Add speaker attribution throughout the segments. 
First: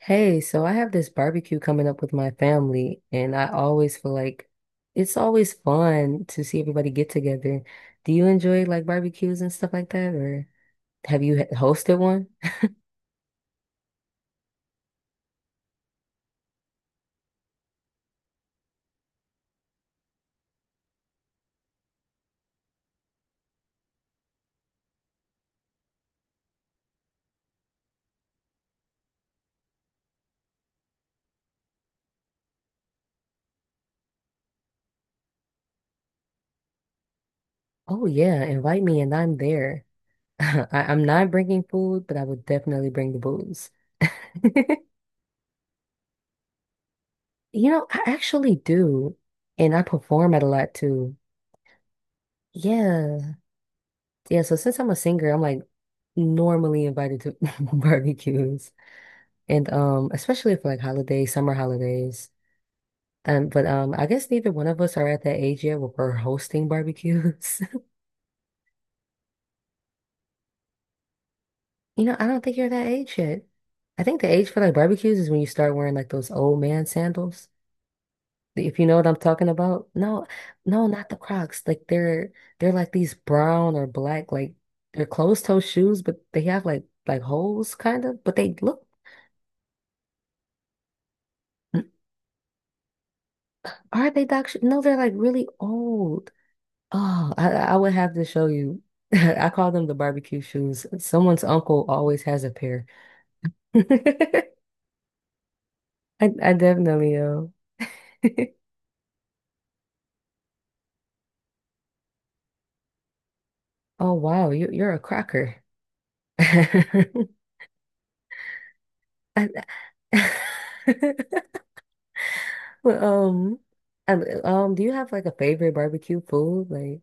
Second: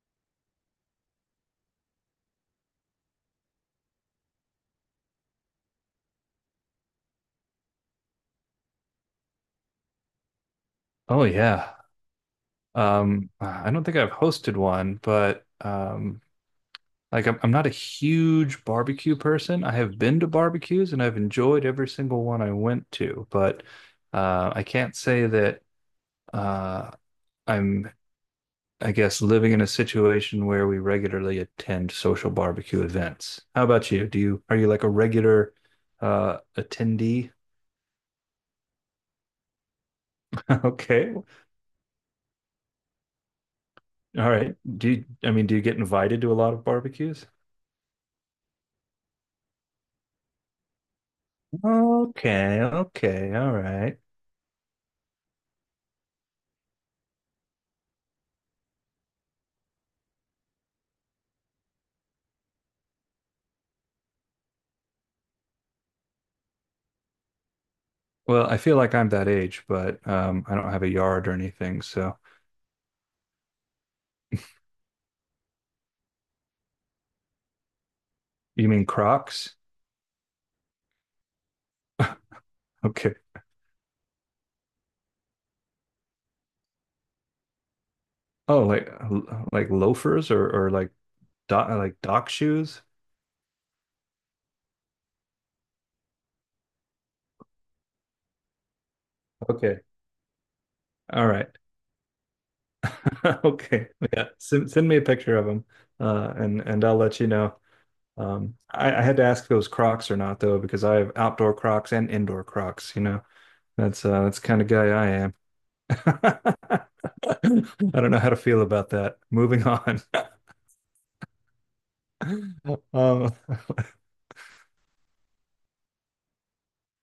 Speaker 1: Hey, so I have this barbecue coming up with my family, and I always feel like it's always fun to see everybody get together. Do you enjoy like barbecues and stuff like that, or have
Speaker 2: Oh
Speaker 1: you
Speaker 2: yeah.
Speaker 1: hosted one?
Speaker 2: I don't think I've hosted one, but like I'm not a huge barbecue person. I have been to barbecues and I've enjoyed every single one I went to, but I can't say that uh, I'm, I guess, living in a situation where we regularly attend social barbecue events. How about you? Do you are you like a regular attendee?
Speaker 1: Oh yeah, invite me and I'm there. I'm
Speaker 2: Okay.
Speaker 1: not bringing food, but I would definitely bring the booze.
Speaker 2: All right. Do you, I mean, do you get invited to a lot of barbecues?
Speaker 1: I actually do, and I perform at a lot too.
Speaker 2: Okay,
Speaker 1: Yeah.
Speaker 2: okay, all right.
Speaker 1: Yeah, so since I'm a singer, I'm like normally invited to barbecues. And especially for like holidays, summer holidays. But I guess neither one of us are at that age yet where we're hosting barbecues.
Speaker 2: Well, I feel like I'm that age, but I don't have a yard or anything. So
Speaker 1: I don't think you're that age yet. I think the age for like barbecues is when you start wearing like those old man sandals.
Speaker 2: you
Speaker 1: If you
Speaker 2: mean
Speaker 1: know what I'm talking
Speaker 2: Crocs?
Speaker 1: about. No, no, not the Crocs. Like they're like these
Speaker 2: Okay.
Speaker 1: brown or black, like they're closed toe shoes, but they have like holes kind of, but they
Speaker 2: Oh,
Speaker 1: look
Speaker 2: like loafers or like dock shoes?
Speaker 1: Are they doc? No, they're like really old. Oh, I would have to show you. I call
Speaker 2: Okay.
Speaker 1: them the barbecue shoes.
Speaker 2: All
Speaker 1: Someone's
Speaker 2: right.
Speaker 1: uncle always has a pair.
Speaker 2: Okay. Yeah.
Speaker 1: I,
Speaker 2: Send me a picture of them,
Speaker 1: I
Speaker 2: and I'll
Speaker 1: definitely
Speaker 2: let you
Speaker 1: know.
Speaker 2: know. I had to ask if it was Crocs or not though, because I have outdoor Crocs and indoor Crocs.
Speaker 1: Oh
Speaker 2: That's the
Speaker 1: wow,
Speaker 2: kind of
Speaker 1: you
Speaker 2: guy
Speaker 1: you're a
Speaker 2: I am.
Speaker 1: cracker.
Speaker 2: I
Speaker 1: I-
Speaker 2: don't know how to feel about that.
Speaker 1: I-
Speaker 2: Moving on.
Speaker 1: Well,
Speaker 2: Um,
Speaker 1: I- do you have like a favorite barbecue food? Like,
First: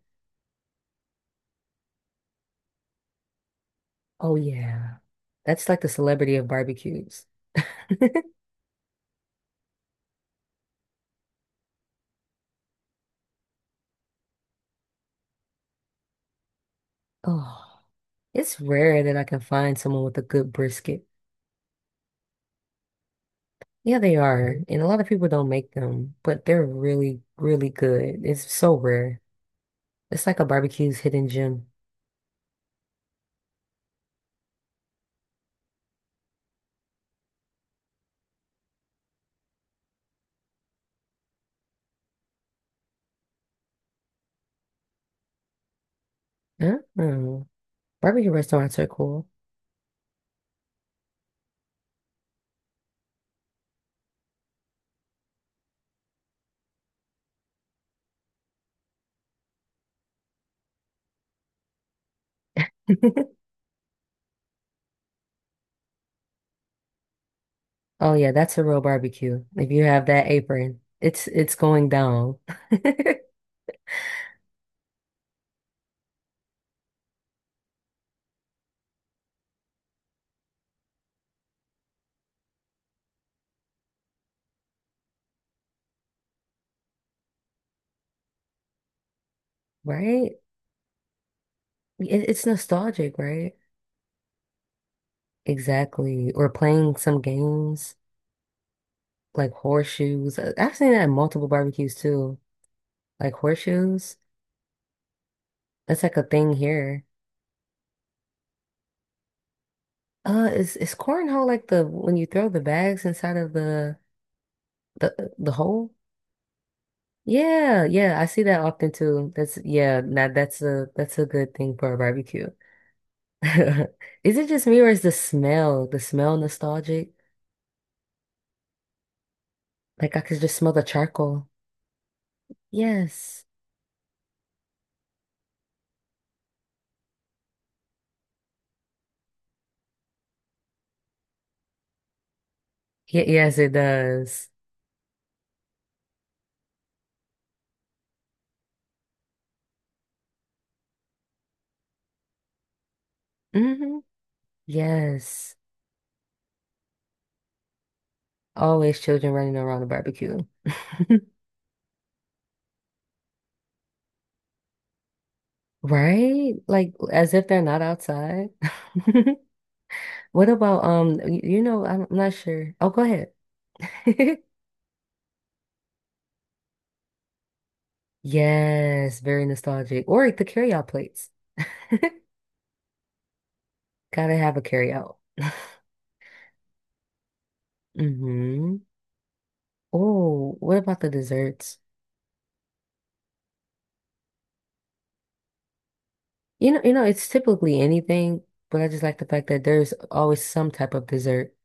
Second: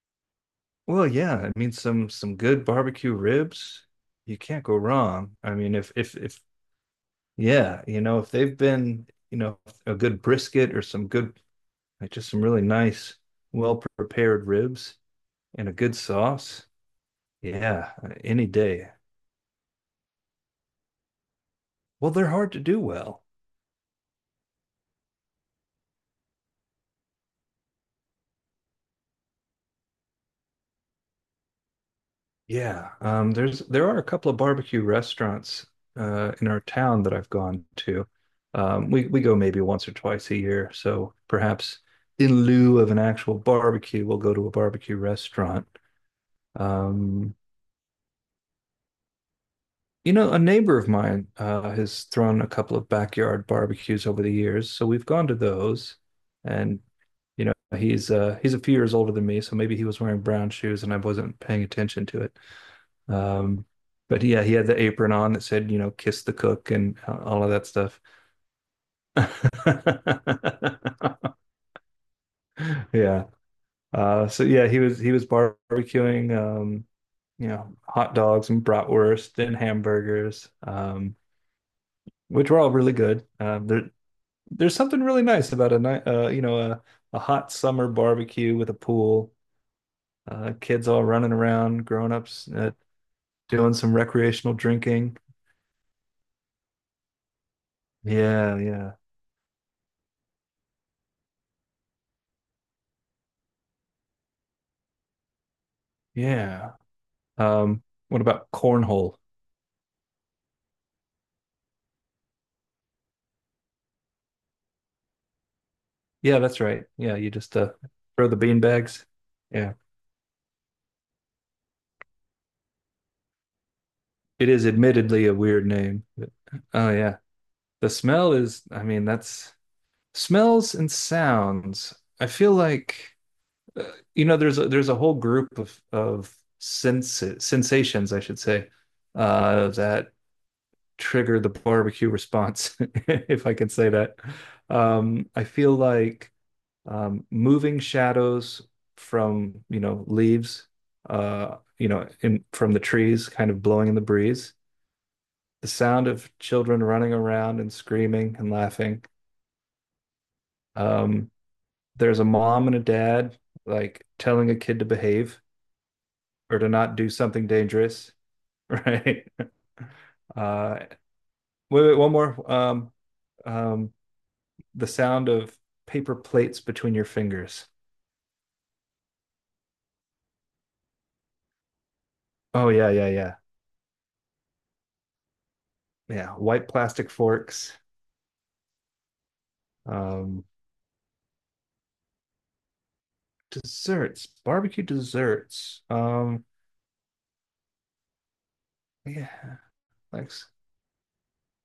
Speaker 2: well, yeah, I mean some good barbecue ribs.
Speaker 1: oh
Speaker 2: You can't go
Speaker 1: yeah,
Speaker 2: wrong. I
Speaker 1: that's
Speaker 2: mean,
Speaker 1: like the celebrity
Speaker 2: if
Speaker 1: of barbecues.
Speaker 2: yeah, you know, if they've been, you know, a good brisket or some good, like just some really nice, well prepared ribs and a good sauce.
Speaker 1: Oh,
Speaker 2: Yeah, any
Speaker 1: it's
Speaker 2: day.
Speaker 1: rare that I can find someone with a good brisket.
Speaker 2: Well, they're hard to do well.
Speaker 1: Yeah, they are. And a lot of people don't make them, but they're really, really good. It's so rare. It's like a barbecue's hidden gem.
Speaker 2: Yeah, there's there are a couple of barbecue restaurants in our town that I've gone to. We go maybe once or twice a year, so perhaps in lieu of an actual barbecue, we'll go to a barbecue restaurant.
Speaker 1: I don't
Speaker 2: Um,
Speaker 1: know. Barbecue restaurants are cool.
Speaker 2: you know, a neighbor of mine has thrown a couple of backyard barbecues over the years, so we've gone to those. And you know, he's a few years older than me, so maybe he was wearing brown shoes and I wasn't paying attention to it. Um, but yeah, he had the apron on that said, you know, kiss the cook and all of that stuff.
Speaker 1: Oh yeah, that's a real barbecue. If you have that apron, it's it's going down.
Speaker 2: yeah. So yeah, he was barbecuing, you know, hot dogs and bratwurst and hamburgers, which were all really good. There, there's something really nice about a night, you know, a hot summer barbecue with a pool,
Speaker 1: Right?
Speaker 2: kids all running around, grown
Speaker 1: It's
Speaker 2: ups
Speaker 1: nostalgic, right?
Speaker 2: doing some recreational drinking.
Speaker 1: Exactly. Or playing some games
Speaker 2: Yeah, yeah,
Speaker 1: like horseshoes. I've seen that at multiple barbecues too. Like horseshoes. That's like a thing
Speaker 2: yeah.
Speaker 1: here.
Speaker 2: Um, what about cornhole?
Speaker 1: Is cornhole like the when you throw the bags inside of the hole?
Speaker 2: Yeah, that's right. Yeah, you just
Speaker 1: Yeah, yeah, I
Speaker 2: throw the
Speaker 1: see
Speaker 2: bean
Speaker 1: that often
Speaker 2: bags.
Speaker 1: too. That's,
Speaker 2: Yeah,
Speaker 1: yeah, now that's a good thing for a barbecue. Is it
Speaker 2: it is
Speaker 1: just me or is the
Speaker 2: admittedly a weird
Speaker 1: smell the
Speaker 2: name. But-
Speaker 1: smell
Speaker 2: oh
Speaker 1: nostalgic?
Speaker 2: yeah, the smell is. I mean, that's
Speaker 1: Like I could just smell
Speaker 2: smells
Speaker 1: the
Speaker 2: and
Speaker 1: charcoal.
Speaker 2: sounds. I feel like
Speaker 1: Yes.
Speaker 2: uh, you know, there's there's a whole group of sense sensations, I should say, that trigger the barbecue response,
Speaker 1: Yeah,
Speaker 2: if I
Speaker 1: yes, it
Speaker 2: can say that.
Speaker 1: does.
Speaker 2: I feel like moving shadows from, you know, leaves, you know, in, from the trees, kind of blowing in
Speaker 1: Hmm.
Speaker 2: the breeze,
Speaker 1: Yes.
Speaker 2: the sound of children running around and screaming and
Speaker 1: Always
Speaker 2: laughing.
Speaker 1: children running around the barbecue.
Speaker 2: Um, there's a mom and a dad like telling a kid to behave
Speaker 1: Right?
Speaker 2: or to
Speaker 1: Like
Speaker 2: not do
Speaker 1: as if
Speaker 2: something
Speaker 1: they're not
Speaker 2: dangerous,
Speaker 1: outside.
Speaker 2: right?
Speaker 1: What
Speaker 2: Uh,
Speaker 1: about
Speaker 2: wait,
Speaker 1: I'm
Speaker 2: one
Speaker 1: I'm not
Speaker 2: more.
Speaker 1: sure. Oh, go ahead.
Speaker 2: Um, the sound of paper plates between your fingers.
Speaker 1: Yes, very nostalgic. Or the carryout plates.
Speaker 2: Oh yeah, yeah, yeah,
Speaker 1: Gotta have a carryout.
Speaker 2: yeah. White plastic forks.
Speaker 1: Mm-hmm.
Speaker 2: Um,
Speaker 1: Oh, what about the desserts?
Speaker 2: desserts, barbecue desserts.
Speaker 1: It's typically anything, but I just like the fact
Speaker 2: Yeah,
Speaker 1: that there's
Speaker 2: like
Speaker 1: always some type of dessert.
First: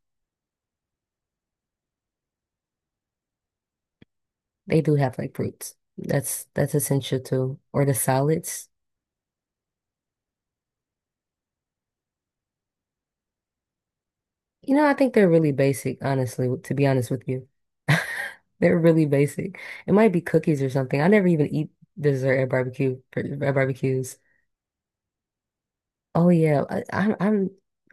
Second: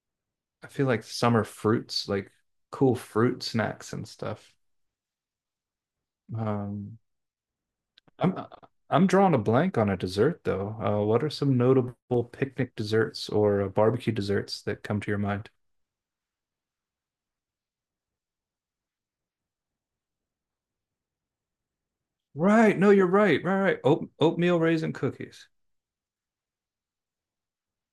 Speaker 2: I feel like summer fruits, like cool fruit snacks and stuff.
Speaker 1: They do have like fruits. That's
Speaker 2: Um,
Speaker 1: essential too. Or the
Speaker 2: I'm
Speaker 1: salads.
Speaker 2: I'm drawing a blank on a dessert though. What are some notable picnic desserts or barbecue desserts that
Speaker 1: I
Speaker 2: come to
Speaker 1: think
Speaker 2: your
Speaker 1: they're
Speaker 2: mind?
Speaker 1: really basic, honestly, to be honest with you. They're really basic. It might be cookies or something. I never even eat dessert
Speaker 2: Right, no, you're
Speaker 1: at
Speaker 2: right. Right, right.
Speaker 1: barbecues.
Speaker 2: Oatmeal raisin cookies.
Speaker 1: Oh yeah, I'm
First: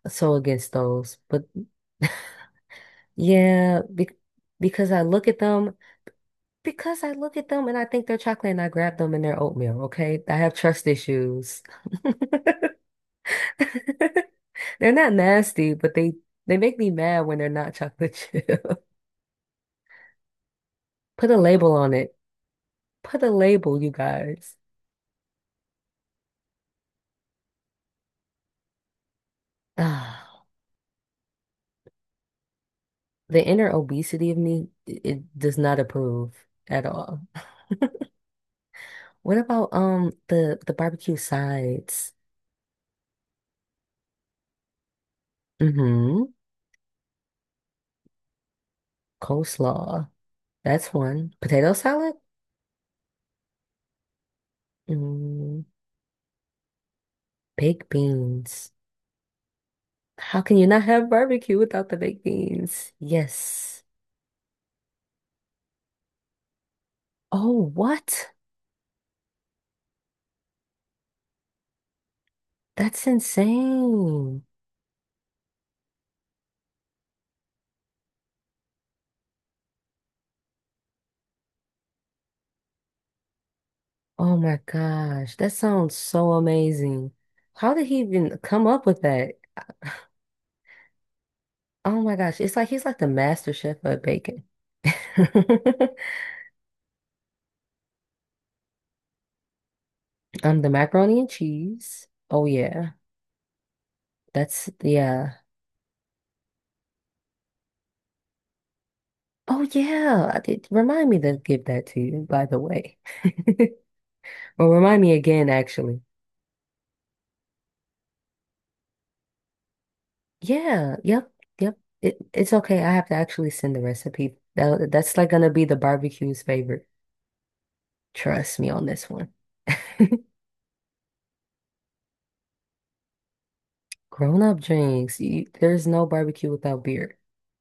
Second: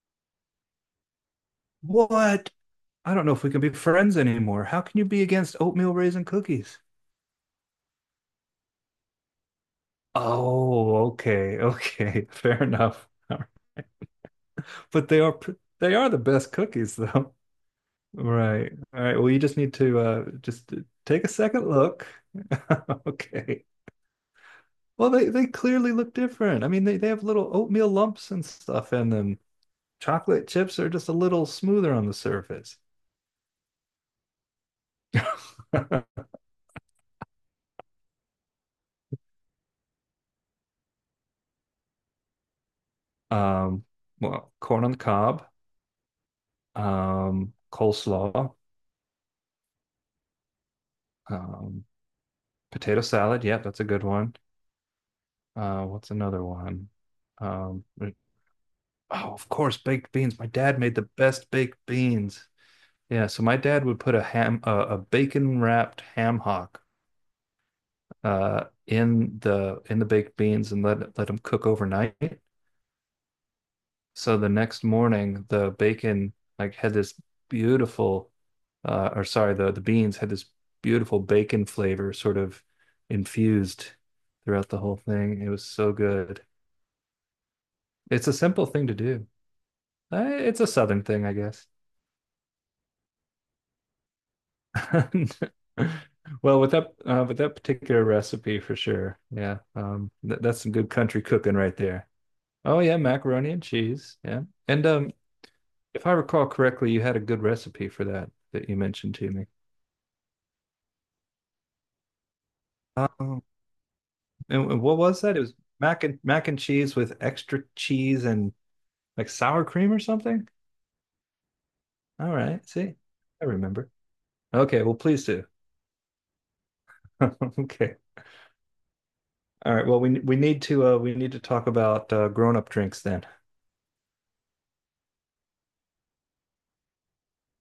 Speaker 1: so against those. But
Speaker 2: What? I don't know if we can be
Speaker 1: yeah,
Speaker 2: friends anymore. How
Speaker 1: because
Speaker 2: can
Speaker 1: I
Speaker 2: you be
Speaker 1: look at
Speaker 2: against
Speaker 1: them,
Speaker 2: oatmeal raisin cookies?
Speaker 1: because I look at them and I think they're chocolate and I grab them and they're oatmeal, okay? I have trust
Speaker 2: Oh, okay,
Speaker 1: issues.
Speaker 2: okay, fair enough.
Speaker 1: They're
Speaker 2: But
Speaker 1: not
Speaker 2: they are pr-
Speaker 1: nasty, but
Speaker 2: they are
Speaker 1: they
Speaker 2: the best
Speaker 1: they make me
Speaker 2: cookies
Speaker 1: mad
Speaker 2: though.
Speaker 1: when they're not chocolate
Speaker 2: Right.
Speaker 1: chip.
Speaker 2: All right. Well, you just need to just take a
Speaker 1: Put a
Speaker 2: second
Speaker 1: label on
Speaker 2: look.
Speaker 1: it. Put a
Speaker 2: Okay.
Speaker 1: label, you guys.
Speaker 2: Well, they clearly look different. I mean, they have little oatmeal lumps and stuff in them.
Speaker 1: Ah,
Speaker 2: Chocolate chips are just a little smoother on the surface.
Speaker 1: the inner obesity of me, it does not approve at all. What about the barbecue sides?
Speaker 2: Um, well, corn on the cob,
Speaker 1: Mm-hmm.
Speaker 2: coleslaw,
Speaker 1: Coleslaw. That's one. Potato
Speaker 2: um,
Speaker 1: salad?
Speaker 2: potato salad. Yeah, that's a good one.
Speaker 1: Mm,
Speaker 2: What's another one? Um,
Speaker 1: Baked beans.
Speaker 2: Oh, of course, baked beans.
Speaker 1: How
Speaker 2: My
Speaker 1: can you
Speaker 2: dad
Speaker 1: not
Speaker 2: made the
Speaker 1: have
Speaker 2: best
Speaker 1: barbecue
Speaker 2: baked
Speaker 1: without the baked
Speaker 2: beans.
Speaker 1: beans?
Speaker 2: Yeah, so my
Speaker 1: Yes.
Speaker 2: dad would put a ham, a bacon wrapped ham hock,
Speaker 1: Oh, what?
Speaker 2: in the baked beans and let let them cook overnight.
Speaker 1: That's
Speaker 2: So
Speaker 1: insane.
Speaker 2: the next morning, the bacon like had this beautiful, or sorry, the beans had this beautiful bacon flavor sort of infused
Speaker 1: Oh my
Speaker 2: throughout the whole
Speaker 1: gosh,
Speaker 2: thing. It
Speaker 1: that
Speaker 2: was so
Speaker 1: sounds so
Speaker 2: good.
Speaker 1: amazing. How did he
Speaker 2: It's a
Speaker 1: even come
Speaker 2: simple
Speaker 1: up
Speaker 2: thing to
Speaker 1: with
Speaker 2: do.
Speaker 1: that?
Speaker 2: It's a southern thing, I guess.
Speaker 1: Oh my gosh, it's like he's like the master chef of bacon.
Speaker 2: Well, with that particular recipe for sure. Yeah. Th that's
Speaker 1: The
Speaker 2: some good
Speaker 1: macaroni
Speaker 2: country
Speaker 1: and
Speaker 2: cooking right
Speaker 1: cheese.
Speaker 2: there.
Speaker 1: Oh
Speaker 2: Oh
Speaker 1: yeah,
Speaker 2: yeah, macaroni and cheese. Yeah.
Speaker 1: that's
Speaker 2: And
Speaker 1: yeah.
Speaker 2: if I recall correctly, you had a good recipe for that that you mentioned to me.
Speaker 1: Oh yeah, I did, remind me to give that to you, by the way.
Speaker 2: Um
Speaker 1: Or
Speaker 2: and what
Speaker 1: remind me
Speaker 2: was that? It
Speaker 1: again,
Speaker 2: was
Speaker 1: actually.
Speaker 2: mac and mac and cheese with extra cheese and like sour cream or something?
Speaker 1: Yeah, yep, yep. It
Speaker 2: All
Speaker 1: it's
Speaker 2: right.
Speaker 1: okay. I
Speaker 2: See?
Speaker 1: have to
Speaker 2: I
Speaker 1: actually send the
Speaker 2: remember.
Speaker 1: recipe.
Speaker 2: Okay,
Speaker 1: That
Speaker 2: well
Speaker 1: that's
Speaker 2: please
Speaker 1: like
Speaker 2: do.
Speaker 1: gonna be the barbecue's favorite.
Speaker 2: Okay.
Speaker 1: Trust me on this one.
Speaker 2: All right. Well, we need to talk about grown-up drinks then.
Speaker 1: Grown up drinks. There's no barbecue without beer.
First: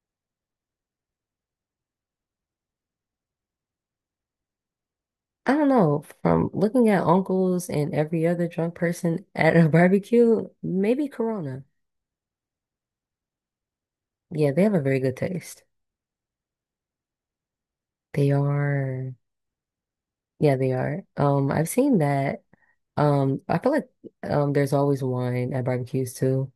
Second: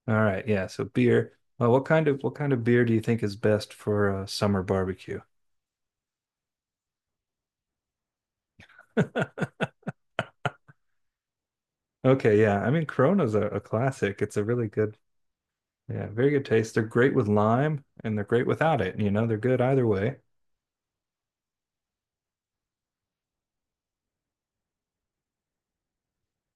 Speaker 2: All right, yeah. So beer. Well, what kind of beer do you think is best for a summer barbecue?
Speaker 1: I don't know, from looking at uncles and every other drunk person at a barbecue, maybe Corona.
Speaker 2: Okay, yeah. I mean, Corona's a classic. It's a
Speaker 1: Yeah, they
Speaker 2: really
Speaker 1: have a
Speaker 2: good,
Speaker 1: very good taste.
Speaker 2: yeah, very good taste. They're great with lime and they're
Speaker 1: They
Speaker 2: great without it. You
Speaker 1: are,
Speaker 2: know, they're good either way.
Speaker 1: yeah, they are. I've seen that. I feel like there's always wine at barbecues too.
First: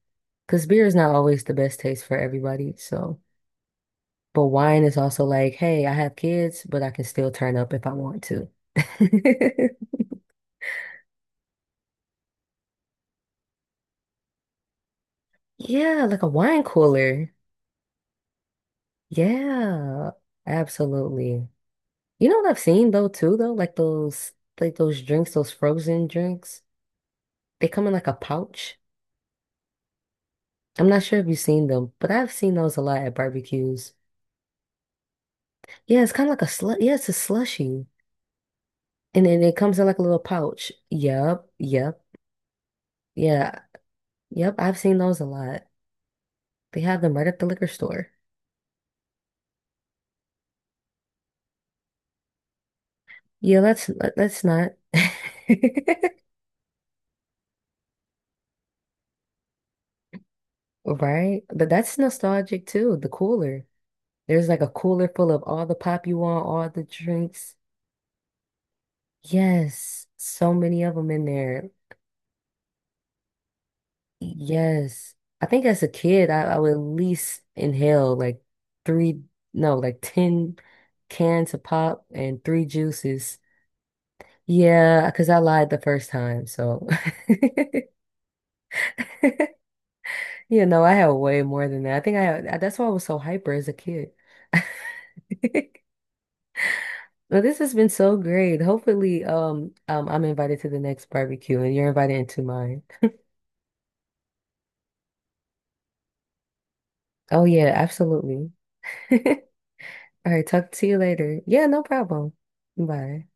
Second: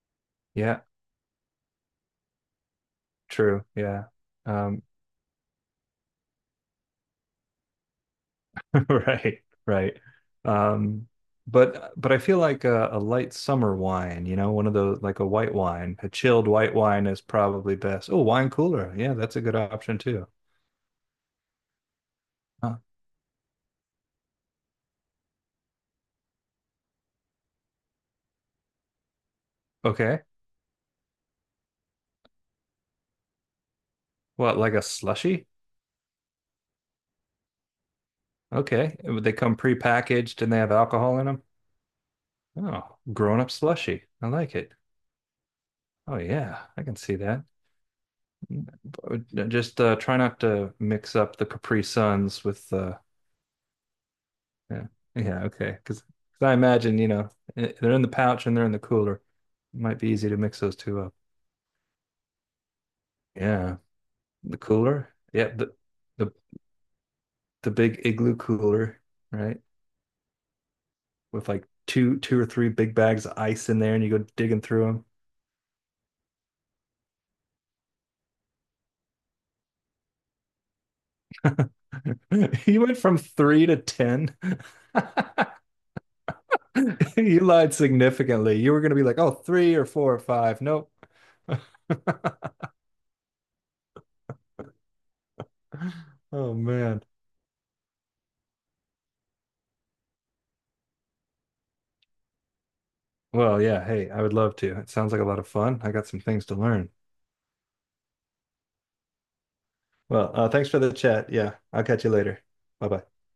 Speaker 1: Because
Speaker 2: Yeah,
Speaker 1: beer is not always the best taste for everybody, so
Speaker 2: true. Yeah.
Speaker 1: but wine
Speaker 2: Um,
Speaker 1: is also like, hey, I have kids, but I can still turn up if I want to.
Speaker 2: right, right. Um, but I feel like a light summer wine, you know, one of those like a white wine,
Speaker 1: Yeah,
Speaker 2: a
Speaker 1: like a
Speaker 2: chilled
Speaker 1: wine
Speaker 2: white wine is
Speaker 1: cooler.
Speaker 2: probably best. Oh, wine cooler. Yeah, that's a good option
Speaker 1: Yeah,
Speaker 2: too.
Speaker 1: absolutely. You know what I've
Speaker 2: Huh.
Speaker 1: seen though too though? Like those drinks, those frozen drinks. They come in like a pouch.
Speaker 2: Okay.
Speaker 1: I'm not sure if you've seen them, but I've seen those a lot at barbecues.
Speaker 2: What, like a slushy?
Speaker 1: Yeah, it's kind of like a slu yeah, it's a slushy.
Speaker 2: Okay. Would
Speaker 1: And
Speaker 2: they
Speaker 1: then it
Speaker 2: come
Speaker 1: comes in like a little
Speaker 2: pre-packaged and they
Speaker 1: pouch.
Speaker 2: have alcohol in them?
Speaker 1: Yep, yep,
Speaker 2: Oh, grown-up
Speaker 1: yeah,
Speaker 2: slushy. I
Speaker 1: yep.
Speaker 2: like it.
Speaker 1: I've seen those a lot.
Speaker 2: Oh yeah,
Speaker 1: They
Speaker 2: I can
Speaker 1: have them
Speaker 2: see
Speaker 1: right at the
Speaker 2: that.
Speaker 1: liquor store.
Speaker 2: Mm, but just try not to mix up the Capri Suns with
Speaker 1: Yeah, that's not
Speaker 2: yeah. Yeah, okay. Because I imagine, you know, eh, they're in the pouch and they're in the cooler. It might be easy to mix those two up.
Speaker 1: right. But that's nostalgic too, the cooler.
Speaker 2: Yeah.
Speaker 1: There's
Speaker 2: The
Speaker 1: like a cooler
Speaker 2: cooler?
Speaker 1: full of
Speaker 2: Yeah,
Speaker 1: all the pop you
Speaker 2: the
Speaker 1: want, all the drinks.
Speaker 2: the big igloo cooler, right?
Speaker 1: Yes, so many of them in
Speaker 2: With like
Speaker 1: there.
Speaker 2: two or three big bags of ice in there and you go digging through them.
Speaker 1: Yes. I think as a kid, I would at least inhale like three, no, like 10 cans of pop and three
Speaker 2: You went from
Speaker 1: juices.
Speaker 2: three to 10.
Speaker 1: Yeah, because I lied the first time. So,
Speaker 2: You lied significantly. You were going to be like, oh, three or four or five. Nope.
Speaker 1: I had way more than that. I think I had, that's why I was so hyper as a kid.
Speaker 2: Oh, man.
Speaker 1: Well, this has been so great. Hopefully, I'm invited to the next barbecue and you're invited into mine.
Speaker 2: Well, yeah. Hey, I would love to. It sounds like a lot of fun. I got some things to learn.
Speaker 1: Oh, yeah, absolutely. All
Speaker 2: Well,
Speaker 1: right,
Speaker 2: thanks
Speaker 1: talk
Speaker 2: for
Speaker 1: to
Speaker 2: the
Speaker 1: you
Speaker 2: chat.
Speaker 1: later.
Speaker 2: Yeah,
Speaker 1: Yeah, no
Speaker 2: I'll catch you
Speaker 1: problem.
Speaker 2: later. Bye bye.
Speaker 1: Bye.